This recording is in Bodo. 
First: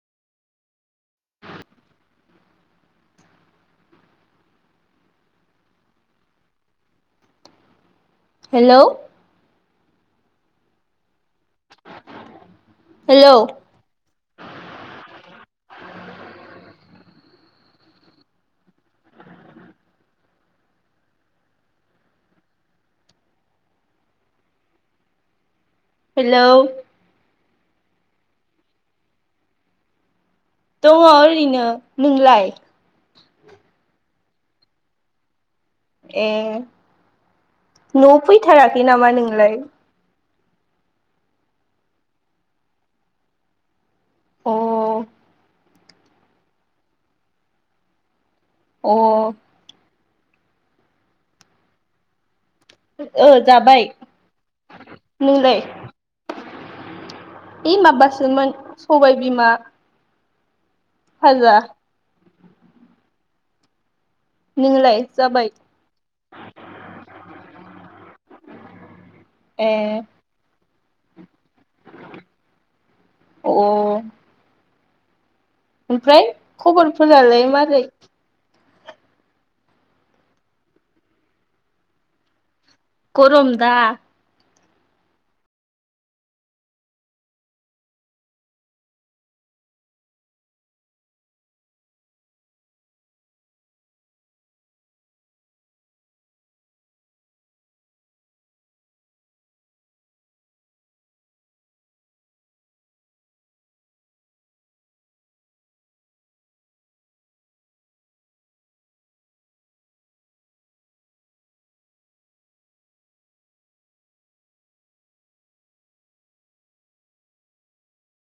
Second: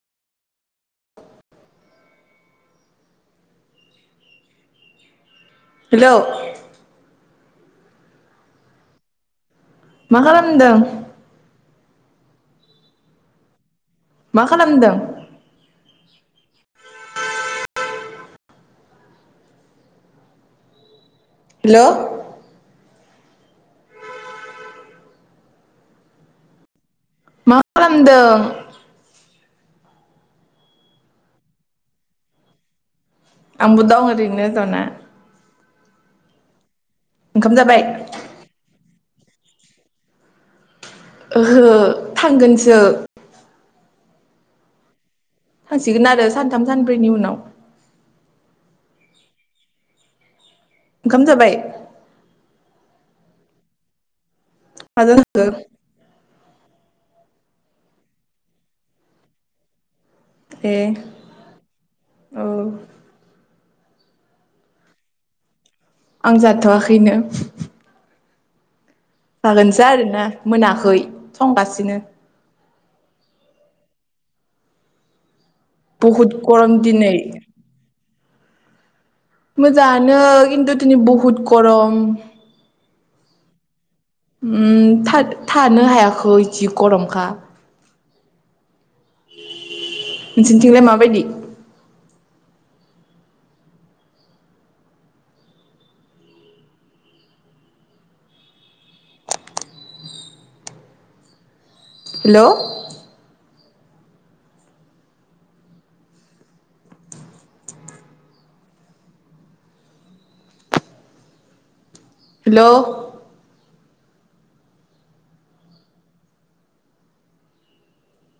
हेलौ हेलौ मा खालामदों? हेलौ मा खालामदों? हेलौ हेलौ मा खालामदों? दङो ओरैनो नोंलाय? आंबो दं ओरैनो ज'ना ए ओंखाम जाबाय न'आव फैथाराखै नामा नों? नोंलाय ओहो थांगोनसो अ थांसिगोन आरो सानथाम सानब्रैनि उनाव अ ओंखाम जाबाय ओ जाबाय [unintelligible] हि माबासोमोन सबाय बिमा ए फाजा औ नोंलाय जाबाय? आं जाथ'वाखैनो। ए जागोनसै आरोना मोना खै संगासिनो। अ ओमफ्राय बहुद गरम दिनै खबरफोरालाय मारै? मोजाङानो खिन्थु दिनै बहुत गरम। गरम दा ओ थाद थानो हायाखै जि गरमखा। नोंसिनिथिंलाय माबायदि? Hello hello